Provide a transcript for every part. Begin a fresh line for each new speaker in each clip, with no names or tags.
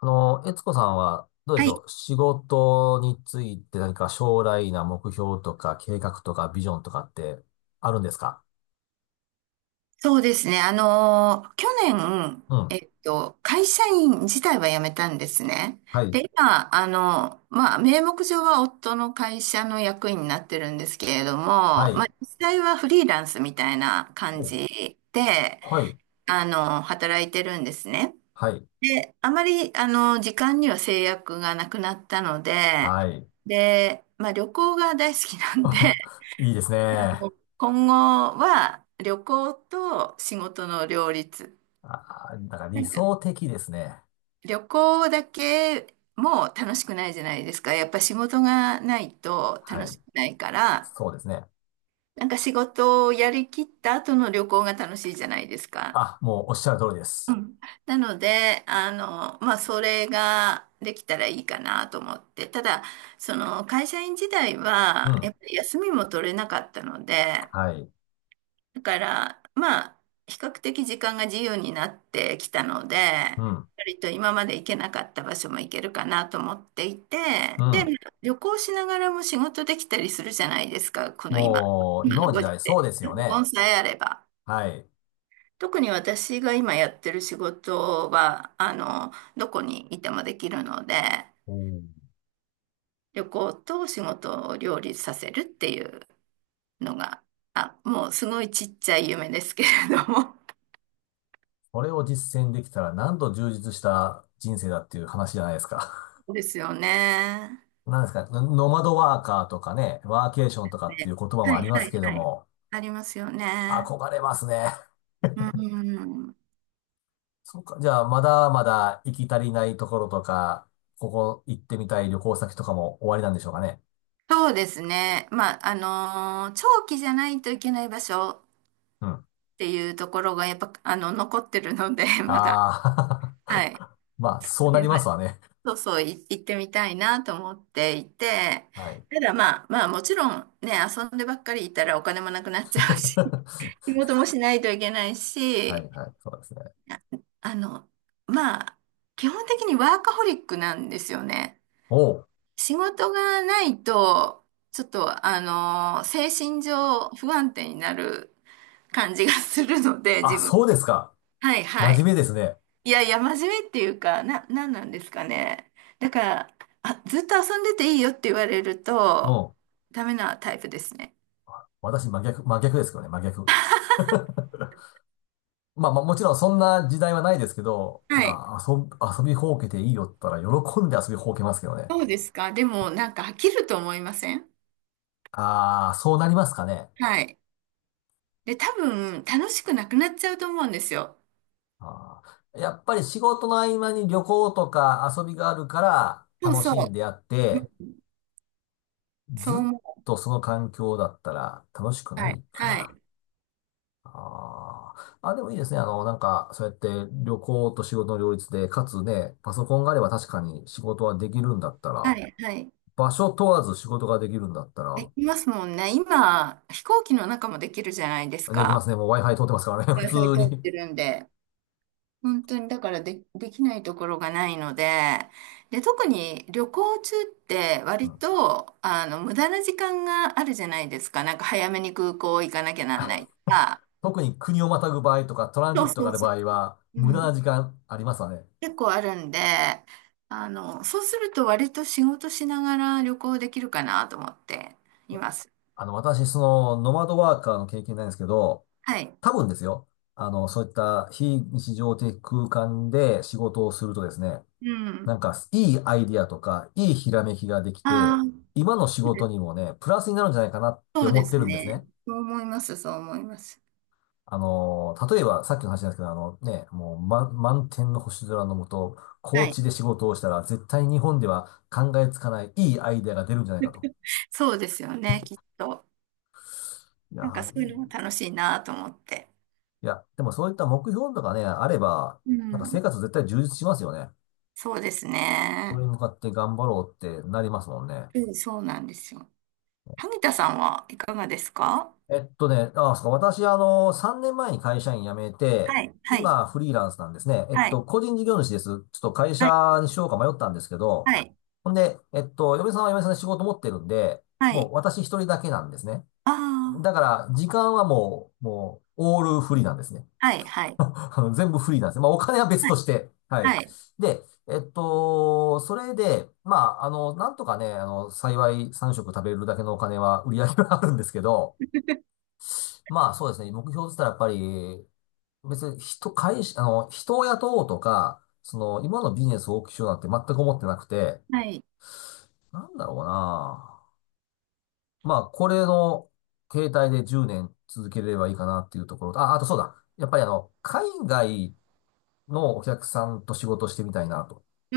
あの、悦子さんは、どうで
は
し
い、
ょう。仕事について何か将来な目標とか計画とかビジョンとかってあるんですか？
そうですね。去年、
うん。
会社員自体は辞めたんですね。
はい。
で、今、まあ、名目上は夫の会社の役員になってるんですけれども、
は
ま
い。
あ、実際はフリーランスみたいな感
お。
じで、
はい。
働いてるんですね。
はい。
で、あまり、時間には制約がなくなったので、
はい。
で、まあ、旅行が大好きなんで、
いいですね。
今後は旅行と仕事の両立。
あ、なんか
な
理
んか
想的ですね。
旅行だけも楽しくないじゃないですか。やっぱ仕事がないと
は
楽
い。
しくないから、
そうですね。
なんか仕事をやりきった後の旅行が楽しいじゃないですか。
あ、もうおっしゃる通りです。
なので、まあ、それができたらいいかなと思って。ただ、その会社員時代
う
は、や
ん。
っぱり休みも取れなかったので、
はい。
だから、まあ、比較的時間が自由になってきたので、
うん。
割と今まで行けなかった場所も行けるかなと思っていて、
う
で、
ん。
旅行しながらも仕事できたりするじゃないですか、この今、
もう、
今
今
の
の時
ご時
代、そう
世。
ですよ
コ
ね。
ンさえあれば。
はい。
特に私が今やってる仕事は、どこにいてもできるので、
おー。
旅行と仕事を両立させるっていうのが、あ、もうすごいちっちゃい夢ですけれども、
これを実践できたらなんと充実した人生だっていう話じゃないですか。
ですよね。
なんですか、ノマドワーカーとかね、ワーケーションとかってい
ね。
う言葉
は
も
い
ありま
は
すけ
い
ど
はい。
も、
ありますよね。
憧れますね。
うん。
そうか、じゃあまだまだ行き足りないところとか、ここ行ってみたい旅行先とかも終わりなんでしょうかね。
そうですね。まあ、長期じゃないといけない場所っ
うん。
ていうところがやっぱ、残ってるので、まだ。
あ
は
あ。
い。
まあ、そうな
で、
り
ま
ま
あ、
すわね。
そうそう、行ってみたいなと思っていて、
はい。
ただまあ、まあもちろんね、遊んでばっかりいたらお金もなくなっちゃうし、仕 事もしないといけない
はい、
し、
はい、そうですね。
ああの、まあ、基本的にワーカホリックなんですよね。
おう。
仕事がないと、ちょっと、精神上不安定になる感じがするので、
あ、
自分。
そうですか。
はいは
真面
い。
目ですね。
いやいや、真面目っていうか、なんなんですかね。だから、あ、ずっと遊んでていいよって言われる
う
と、
ん。
ダメなタイプですね。
私真逆、真逆ですけどね、真逆。まあまあもちろんそんな時代はないですけど、
はい。
今遊び、遊びほうけていいよって言ったら喜んで遊びほうけますけどね。
そうですか。でも、なんか飽きると思いません？
ああ、そうなりますかね。
はい。で、多分、楽しくなくなっちゃうと思うんですよ。
あー、やっぱり仕事の合間に旅行とか遊びがあるから
そう
楽し
そう。
んであって、
うん。そう
ずっ
思
とその環境だったら楽しく
う。
な
はい。
いか
は
な。
い。
あーあ、でもいいですね。あの、なんか、そうやって旅行と仕事の両立で、かつね、パソコンがあれば確かに仕事はできるんだった
は
ら、
い。はい。
場所問わず仕事ができるんだった
で
ら、
きますもんね。今、飛行機の中もできるじゃないです
できま
か。
すね。もう Wi-Fi 通ってますからね。普
Wi-Fi
通
通っ
に。
てるんで。本当にだから、で、できないところがないので、で、特に旅行中って
う
割
ん。
と、無駄な時間があるじゃないですか。なんか早めに空港行かなきゃなんないとか。
特に国をまたぐ場合とか、トランジ
そう
ットが
そ
あ
う
る
そ
場
う。
合は、
う
無駄な
ん。
時間ありますわね。
結構あるんで、そうすると割と仕事しながら旅行できるかなと思っていいます。
あの、私、その、ノマドワーカーの経験ないんですけど、
はい。
多分ですよ。あの、そういった非日常的空間で仕事をするとですね、
う
なん
ん。
か、いいアイディアとか、いいひらめきができて、
ああ、
今の仕事にもね、プラスになるんじゃないかなって
そうで
思って
す
るんです
ね。
ね。
そう思います、そう思います。
あの、例えば、さっきの話なんですけど、あのね、もう、満天の星空の下、
は
高
い。
地で仕事をしたら、絶対日本では考えつかないいいアイデアが出るんじゃないかと。
そうですよね、きっと。
いや
なんか
ー、
そう
い
いうのも
い。
楽しいなと思って。
いや、でもそういった目標とかね、あれば、
う
なんか生
ん。
活絶対充実しますよね。
そうです
こ
ね。
れに向かって頑張ろうってなりますもんね。
うん、そうなんですよ。萩田さんはいかがですか？
あ、そうか、私、あの、3年前に会社員辞めて、
はい、はい、
今、フリーランスなんですね。
はい、
個人事業主です。ちょっと会
はい、
社にしようか迷ったんですけど、
はい、
ほんで、嫁さんは嫁さんで仕事持ってるんで、
は
もう
い。
私一人だけなんですね。だ
あ
から、時間はもう、オールフリーなんですね。
あ、はい、は い、
あの全部フリーなんですね。まあ、お金は別
は
と
い、
して。はい。
はい。
で、それで、まあ、あの、なんとかね、あの、幸い3食食べるだけのお金は、売り上げはあるんですけど、まあそうですね。目標って言ったらやっぱり、別に人、会社、あの、人を雇おうとか、その、今のビジネスを大きくしようなんて全く思ってなくて、
はい。
なんだろうな。まあ、これの携帯で10年続けれればいいかなっていうところと、あ、あとそうだ。やっぱりあの、海外のお客さんと仕事してみたいなと。
う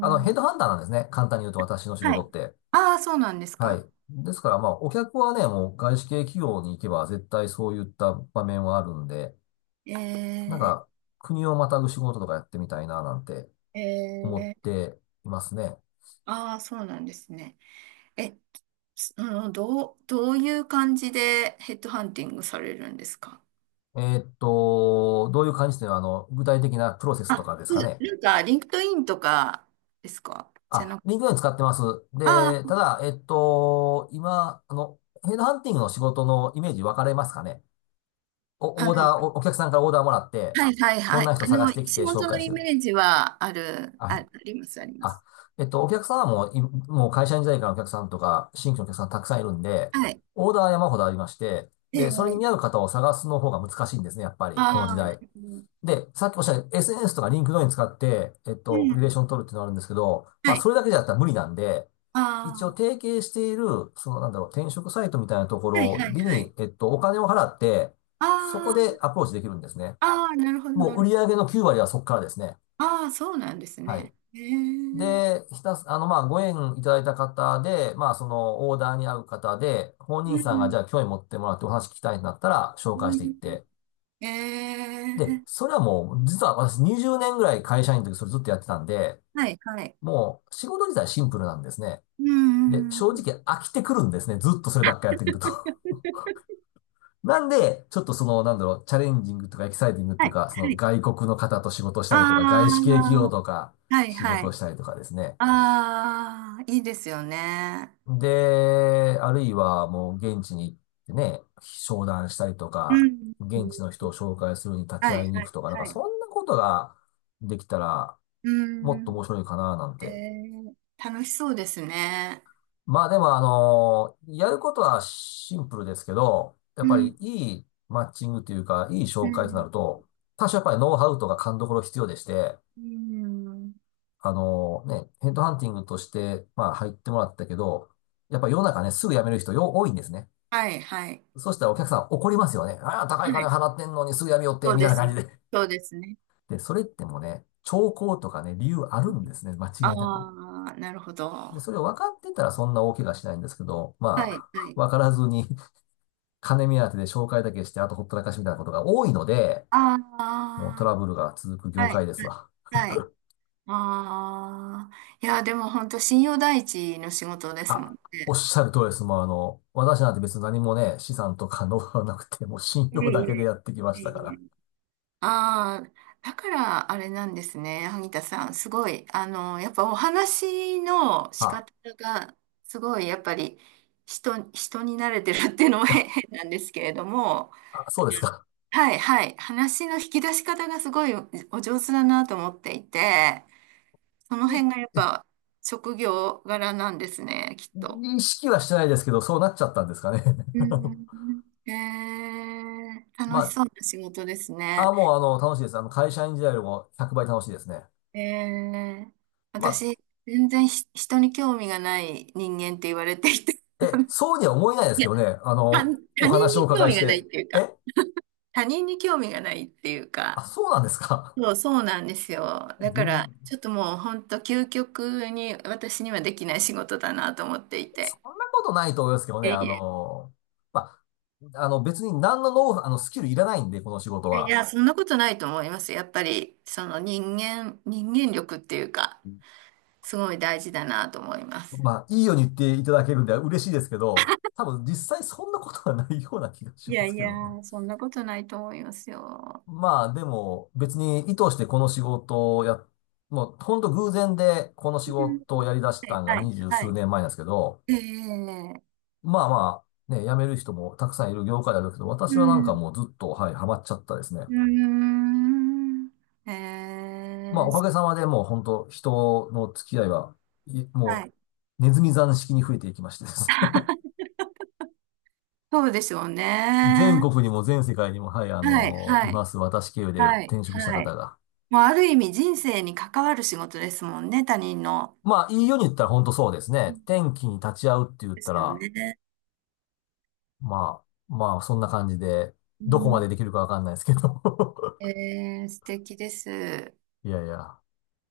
あの、ヘッ
ん、
ドハンターなんですね。簡単に言うと私の仕
はい。
事って。
ああ、そうなんです
は
か。
い。ですからまあ、お客はね、もう外資系企業に行けば絶対そういった場面はあるんで、なん
え
か、国をまたぐ仕事とかやってみたいな、なんて
ー、
思っ
えー、
ていますね。
ああ、そうなんですね。え、つのどう、どういう感じでヘッドハンティングされるんですか？
どういう感じで、あの、具体的なプロセス
あ、
とかです
う
か
ん。
ね。
なんか、リンクトインとかですか？じゃ
あ、
なく、
リンクドイン使ってます。で、た
あ
だ、今、あの、ヘッドハンティングの仕事のイメージ分かれますかね。
あ、
お、オーダー、お客さんからオーダーもらって、
はいはい
こ
は
ん
い。
な人探してき
仕
て紹
事の
介し
イ
てる。
メージはある、あ、
あ、
あります、ありま
あ、
す。
お客さんはもう、もう会社員時代からのお客さんとか、新規のお客さんたくさんいるんで、
はい。
オーダーは山ほどありまして、
え
で、それに
え、
見合う方を探すの方が難しいんですね、やっぱり、この時
ああ、なる
代。
ほど。
で、さっきおっしゃった SNS とか LinkedIn 使って、
う
リレー
ん。
ション取るっていうのがあるんですけど、ま
は
あ、
い。
それだけじゃったら無理なんで、一応
あ
提携している、その、なんだろう、転職サイトみたいなとこ
あ、はい
ろ
はいは
に、
い。
お金を払って、そこ
あ
でアプローチできるんですね。
あ、ああ、なるほど、
も
な
う売
る
り
ほど。
上げの9割はそこからですね。
ああ、そうなんです
はい。
ね。ええ。
で、ひたす、あの、まあ、ご縁いただいた方で、まあ、その、オーダーに合う方で、本人さんが、じゃあ、興味持ってもらってお話聞きたいんだったら、紹
う
介していっ
ん。
て。
え
で、
え、
それはもう、実は私20年ぐらい会社員の時それずっとやってたんで、
はいはい。
もう、仕事自体シンプルなんですね。
う
で、正
ん。
直飽きてくるんですね。ずっとそればっかりやってくると。なんで、ちょっとその、なんだろう、チャレンジングとかエキサイティングって
は
い
い、
うか、そ
は
の、
い。
外国の方と仕事したりとか、外資
あ
系企業とか、
あ、はい、
仕
は
事を
い。
したりとかですね。
ああ、いいですよね。
で、あるいはもう現地に行ってね、商談したりと
う
か、
ん。
現地の人を紹介するに立ち
は
会い
い、
に
は
行く
い、
とか、なん
は
かそ
い。
んなことができたら
う
もっと
ん。
面白いかななん
え
て。
ー、楽しそうですね。
まあでもあの、やることはシンプルですけど、や
う
っぱり
ん、
いいマッチングというか、いい
う
紹介とな
ん、
ると、多少やっぱりノウハウとか勘どころ必要でして、
うん。
あのね、ヘッドハンティングとして、まあ入ってもらったけど、やっぱり世の中ね、すぐ辞める人よ、多いんですね。
はい、はい。
そしたらお客さん怒りますよね。ああ、高
は
い金
い。
払ってんのにすぐやめよって、
そう
み
で
たいな感
す。
じで。
そうですね。
で、それってもね、兆候とかね、理由あるんですね。間違
あ
いなく。
あ、なるほど。
で、
は
それを分かってたらそんな大怪我しないんですけど、
い、
ま
はい。
あ、分からずに。 金目当てで紹介だけして、あとほったらかしみたいなことが多いので、もうト
ああ、
ラブルが続く業
はい、
界で
は
す
い。
わ。
はい。ああ、いや、でも本当信用第一の仕事ですも
あ、
ん
おっ
ね。
しゃる通りです。もうあの、私なんて別に何もね、資産とかノウハウなくて、もう信
い
用
えい
だけで
え、
やってきまし
いえ
たか
いえ。
ら。
ああ、だからあれなんですね、萩田さん。すごい、やっぱお話の仕
あ、
方が、すごい、やっぱり人に慣れてるっていうのも 変なんですけれども、
あ、そうですか。
はい、はい、話の引き出し方がすごい、お上手だなと思っていて、その
い
辺がやっぱ職業柄なんですね、きっと。
意識はしてないですけど、そうなっちゃったんですかね。
う ん。へえ、
ま
楽しそうな仕事です
あ、
ね。
あ、もうあの、楽しいです。あの、会社員時代よりも100倍楽しいですね。
へえ、
ま
私、全然人に興味がない人間って言われていて、
あ、え、そうには思えないです
い
け
や、
どね。あ
他、
の、お
他人
話をお
に興
伺い
味
し
がないっ
て。
ていうか、
え、
他人に興味がないっていうか、
あ、そうなんですか。
そうなんですよ。だ
全、
から、ちょっともう本当究極に私にはできない仕事だなと思ってい
そ
て。
んなことないと思いますけど
い
ね。
や
あ
い
の、まあ、あの、別に何のノウ、あの、スキルいらないんで、この仕事
や、い
は。
やそんなことないと思います。やっぱり、その人間力っていうか、すごい大事だなと思います。
まあ、いいように言っていただけるんで嬉しいですけど、多分実際そんなことはないような気がし
い
ま
や
す
い
けどね。
や、そんなことないと思いますよ。
まあでも別に意図してこの仕事をや、もうほんと偶然でこの仕
うん。
事をやり出し
は
た
い、
んが
はい、
二十
は
数
い。
年前なんですけど、
ええ。
まあまあね、辞める人もたくさんいる業界であるけど、
う
私はなんか
ん。
もうずっと、はい、ハマっちゃったですね。
うーん。え
まあおかげ
え。
さまでもう本当人の付き合いは、いも
は
う
い。
ネズミ算式に増えていきましてです。
そうでしょうね。
全国にも全世界にも、はい、あ
はい、
のい
はい、
ます。私経由で
はい、
転職した
は
方
い。
が。
もうある意味人生に関わる仕事ですもんね、他人の。
まあ、いいように言ったら本当そうです
う
ね。
ん。
天気に立ち会うって言っ
で
た
すよ
ら、
ね。
ままあ、そんな感じで、
う
どこま
ん。
でできるかわかんないですけど。
ええ、素敵です。
いやいや。